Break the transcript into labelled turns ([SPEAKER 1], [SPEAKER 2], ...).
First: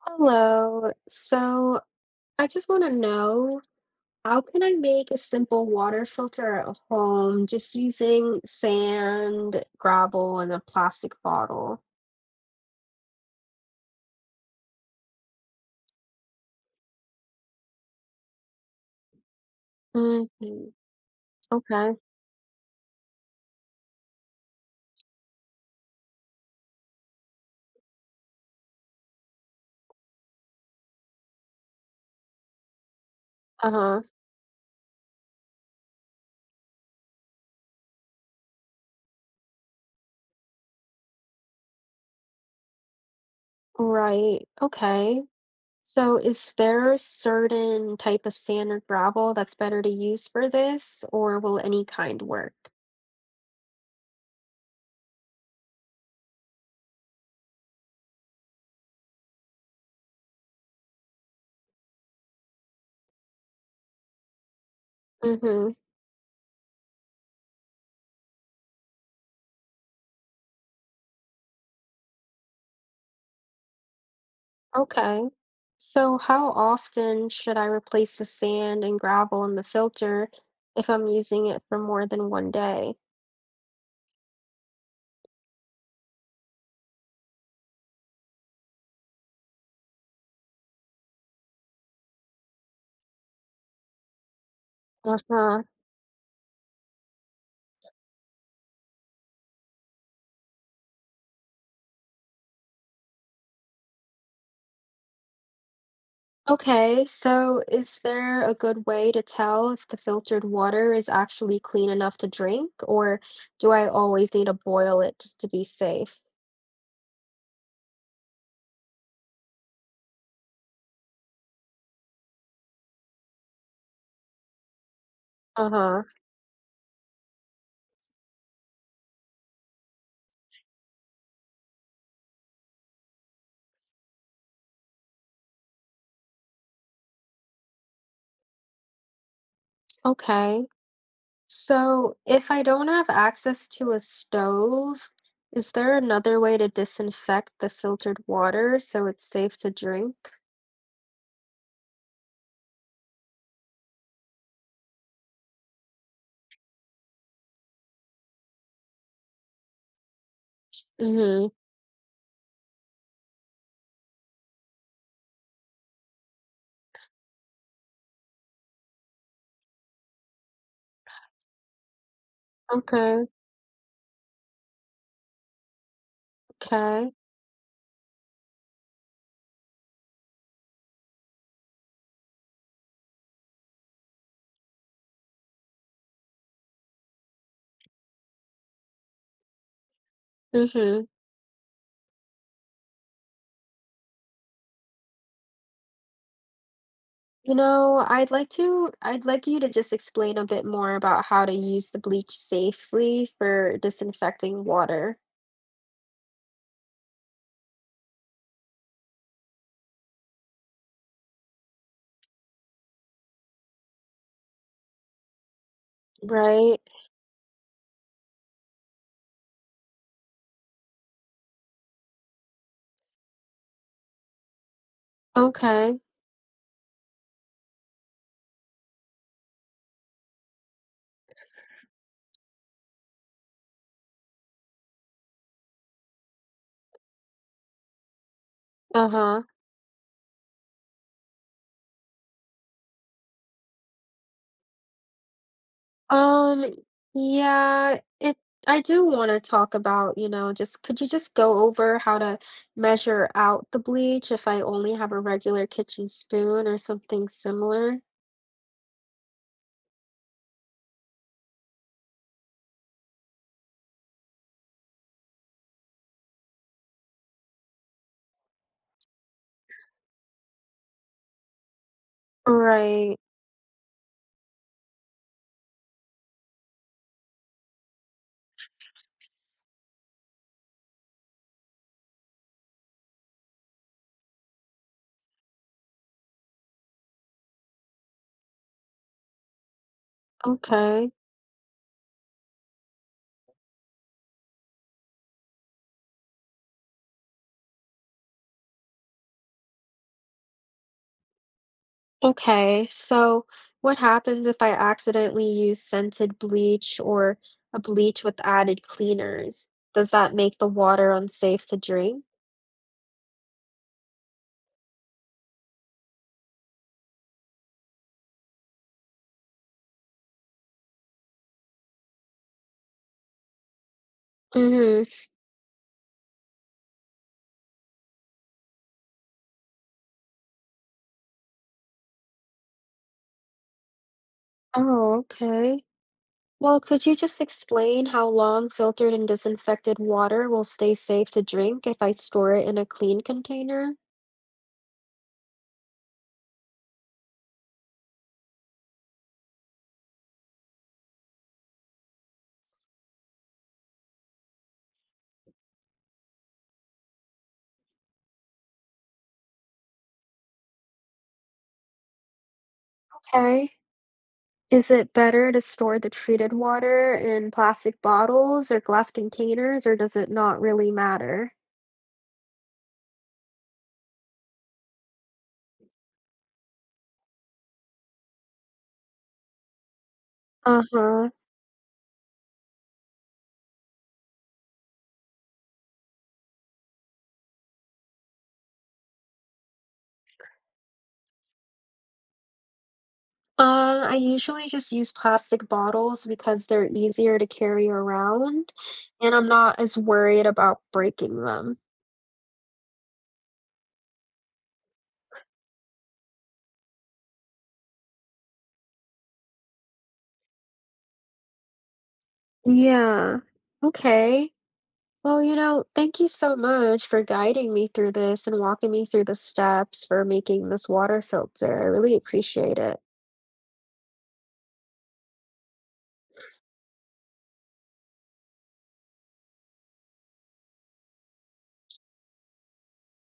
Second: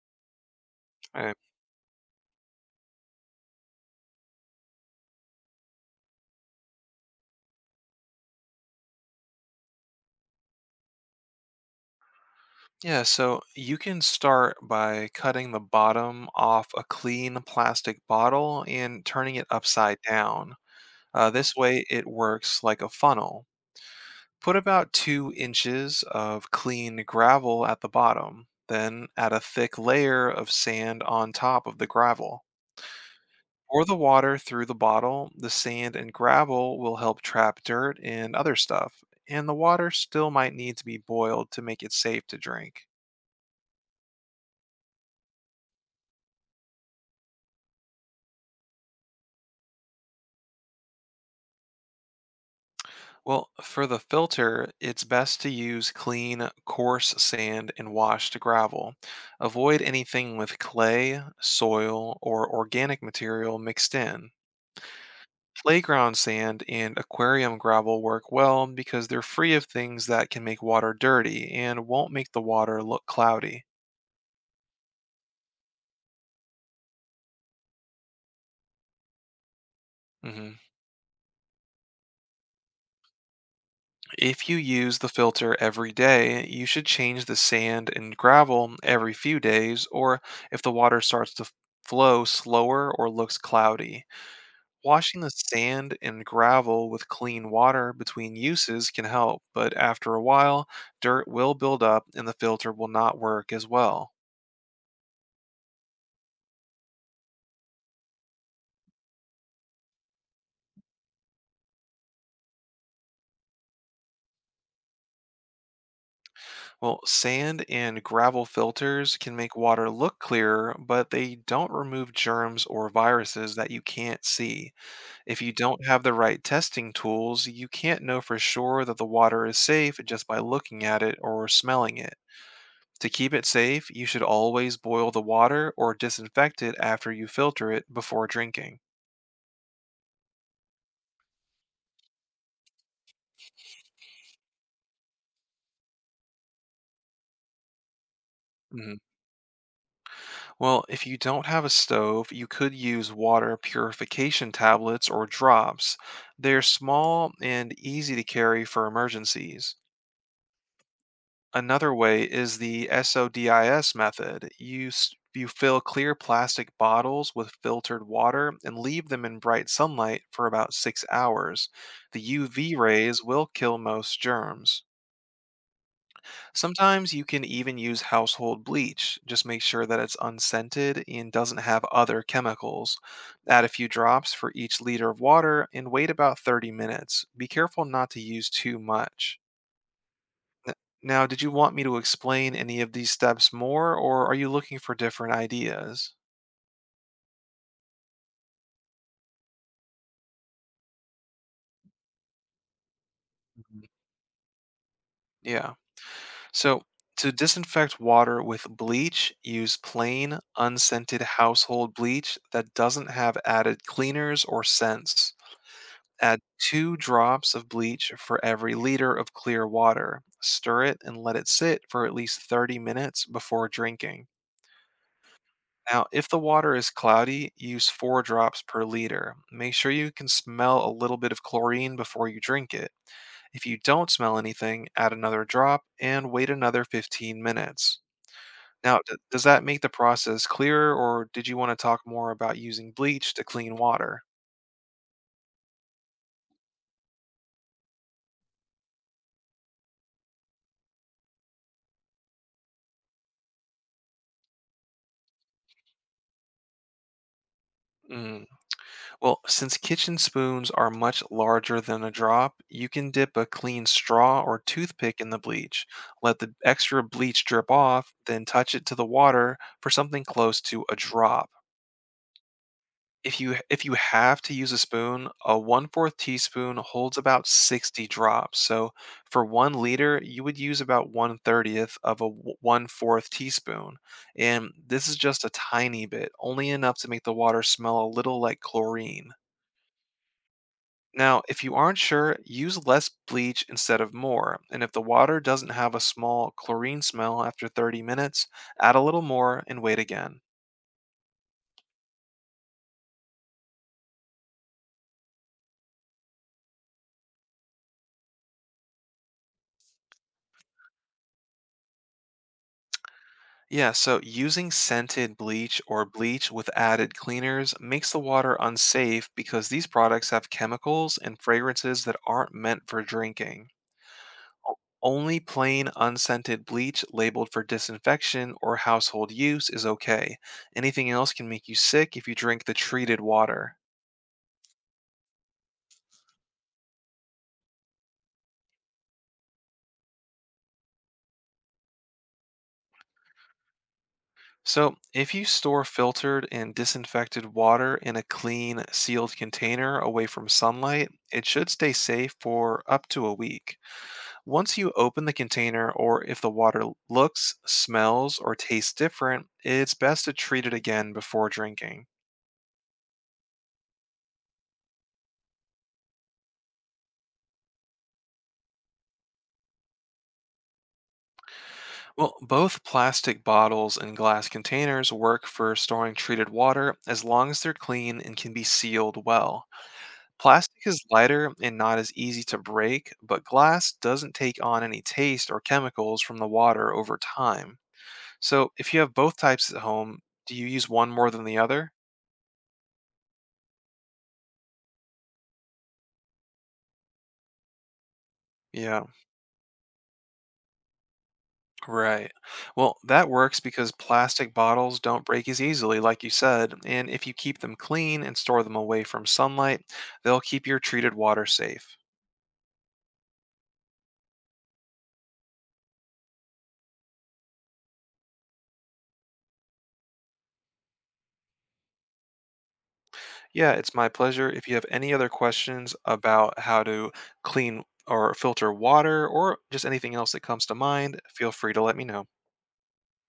[SPEAKER 1] Hello.
[SPEAKER 2] Right.
[SPEAKER 1] So I just want to know how can I make a simple water filter at home just using sand, gravel, and a plastic bottle?
[SPEAKER 2] Yeah, so you can start by cutting the bottom off a clean plastic bottle and turning it upside down.
[SPEAKER 1] Hmm.
[SPEAKER 2] This way,
[SPEAKER 1] Okay.
[SPEAKER 2] it works like a funnel. Put about 2 inches of clean gravel at the bottom, then add a thick layer of sand on top of the gravel. Pour the
[SPEAKER 1] Uh-huh.
[SPEAKER 2] water through the bottle. The sand and gravel will help trap dirt and other stuff, and the water still might need to be boiled to make it safe to drink.
[SPEAKER 1] Right. Okay. So is there a certain type of sand or gravel that's better to use for this, or will any kind work?
[SPEAKER 2] Well, for the filter, it's best to use clean, coarse sand and washed gravel. Avoid anything with clay, soil, or organic material mixed in.
[SPEAKER 1] Mm-hmm.
[SPEAKER 2] Playground sand and aquarium gravel work well because they're free of things that can make water dirty and won't make the water look cloudy.
[SPEAKER 1] Okay. So how often should I replace the sand and gravel in the filter
[SPEAKER 2] Mhm.
[SPEAKER 1] if I'm using it for more than one day?
[SPEAKER 2] If you use the filter every day, you should change the sand and gravel every few days, or if the water starts to flow slower or looks cloudy. Washing the
[SPEAKER 1] Uh-huh.
[SPEAKER 2] sand and gravel with clean water between uses can help, but after a while, dirt will build up and the filter will not work as well.
[SPEAKER 1] Okay, so is there a good way to tell if the filtered water is actually clean enough to drink, or do I always need to boil it just to be safe?
[SPEAKER 2] Well, sand and gravel filters can make water look clearer, but they don't remove germs or viruses that you can't see. If you don't
[SPEAKER 1] Uh-huh.
[SPEAKER 2] have the right testing tools, you can't know for sure that the water is safe just by looking at it or smelling it. To keep it safe, you should always boil the water or disinfect it after you filter it before drinking.
[SPEAKER 1] Okay. So if I don't have access to a stove, is there another way to disinfect the filtered water
[SPEAKER 2] Mhm.
[SPEAKER 1] so it's safe to drink?
[SPEAKER 2] Well, if you don't have a stove, you could use water purification tablets or drops. They're small and easy to carry for emergencies.
[SPEAKER 1] Mhm.
[SPEAKER 2] Another way is the SODIS method. You fill clear plastic bottles with filtered water and leave them in bright sunlight for about 6 hours. The UV rays
[SPEAKER 1] Okay,
[SPEAKER 2] will kill most germs.
[SPEAKER 1] okay.
[SPEAKER 2] Sometimes you can even use household bleach. Just make sure that it's unscented and doesn't have other chemicals. Add a few drops for each liter of water and wait about 30 minutes. Be careful not to use too much. N
[SPEAKER 1] Mhm.
[SPEAKER 2] now, did you want me to explain any of these steps more, or are you looking for different ideas?
[SPEAKER 1] You know, I'd like you to just explain a bit more about how to use the bleach safely for
[SPEAKER 2] Mhm.
[SPEAKER 1] disinfecting water,
[SPEAKER 2] Yeah. So, to disinfect water with bleach, use plain, unscented household bleach that doesn't have added cleaners or scents. Add
[SPEAKER 1] right?
[SPEAKER 2] two drops of bleach for every liter of clear water. Stir it and let it sit for at least 30 minutes before drinking.
[SPEAKER 1] Okay.
[SPEAKER 2] Now, if the water is cloudy, use four drops per liter. Make sure you can smell a little bit of chlorine before you drink it. If you don't smell anything, add another drop and wait another 15 minutes. Now,
[SPEAKER 1] Uh-huh.
[SPEAKER 2] does that make the process clearer, or did you want to talk more about using bleach to clean water?
[SPEAKER 1] Um, yeah, it I do want to talk about, just could you just go over how to measure out the bleach if I only have a regular kitchen spoon or something similar?
[SPEAKER 2] Mm, Well, since kitchen spoons are much larger than a drop, you can dip a clean straw or toothpick in the bleach. Let the extra bleach drip off, then touch it to the water for something close to a drop.
[SPEAKER 1] Right.
[SPEAKER 2] If you have to use a spoon, a one-fourth teaspoon holds about 60 drops. So for 1 liter, you would use about one thirtieth of a one-fourth teaspoon. And this is just a tiny bit, only enough to make the water smell a little like chlorine.
[SPEAKER 1] Okay.
[SPEAKER 2] Now, if you aren't sure, use less bleach instead of more. And if the water doesn't have a small chlorine smell after 30 minutes, add a little more and wait again.
[SPEAKER 1] Okay, so what happens if I accidentally use scented bleach or a bleach with added cleaners? Does that make the water unsafe to drink?
[SPEAKER 2] Yeah, so using scented bleach or bleach with added cleaners makes the water unsafe because these products have chemicals and fragrances that aren't meant for drinking. O-
[SPEAKER 1] Mm-hmm.
[SPEAKER 2] Only plain unscented bleach labeled for disinfection or household use is okay. Anything else can make you sick if you drink the treated water.
[SPEAKER 1] Oh, okay. Well, could you just explain how long filtered and disinfected water will stay safe to drink if I store it in a clean container?
[SPEAKER 2] So, if you store filtered and disinfected water in a clean, sealed container away from sunlight, it should stay safe for up to a week. Once you open the container, or if the water looks, smells, or tastes different, it's best to treat it again before drinking.
[SPEAKER 1] Okay. Is it better to store the treated water in plastic bottles or glass containers, or does it not really matter?
[SPEAKER 2] Well, both plastic bottles and glass containers work for storing treated water as long as they're clean and can be sealed well. Plastic is
[SPEAKER 1] Uh-huh.
[SPEAKER 2] lighter and not as easy to break, but glass doesn't take on any taste or chemicals from the water over time. So, if you have both types at home, do you use one more than the other?
[SPEAKER 1] I usually just use plastic bottles because they're easier to carry around,
[SPEAKER 2] Yeah,
[SPEAKER 1] and I'm not as worried about breaking them.
[SPEAKER 2] right. Well, that works because plastic bottles don't break as easily, like you said, and if you keep them clean and store them away from sunlight, they'll keep your treated water safe.
[SPEAKER 1] Yeah. Okay. Well, thank you so much for guiding me through this and walking me through the steps for making this water filter. I really appreciate it.
[SPEAKER 2] Yeah, it's my pleasure. If you have any other questions about how to clean or filter water or just anything else that comes to mind, feel free to let me know.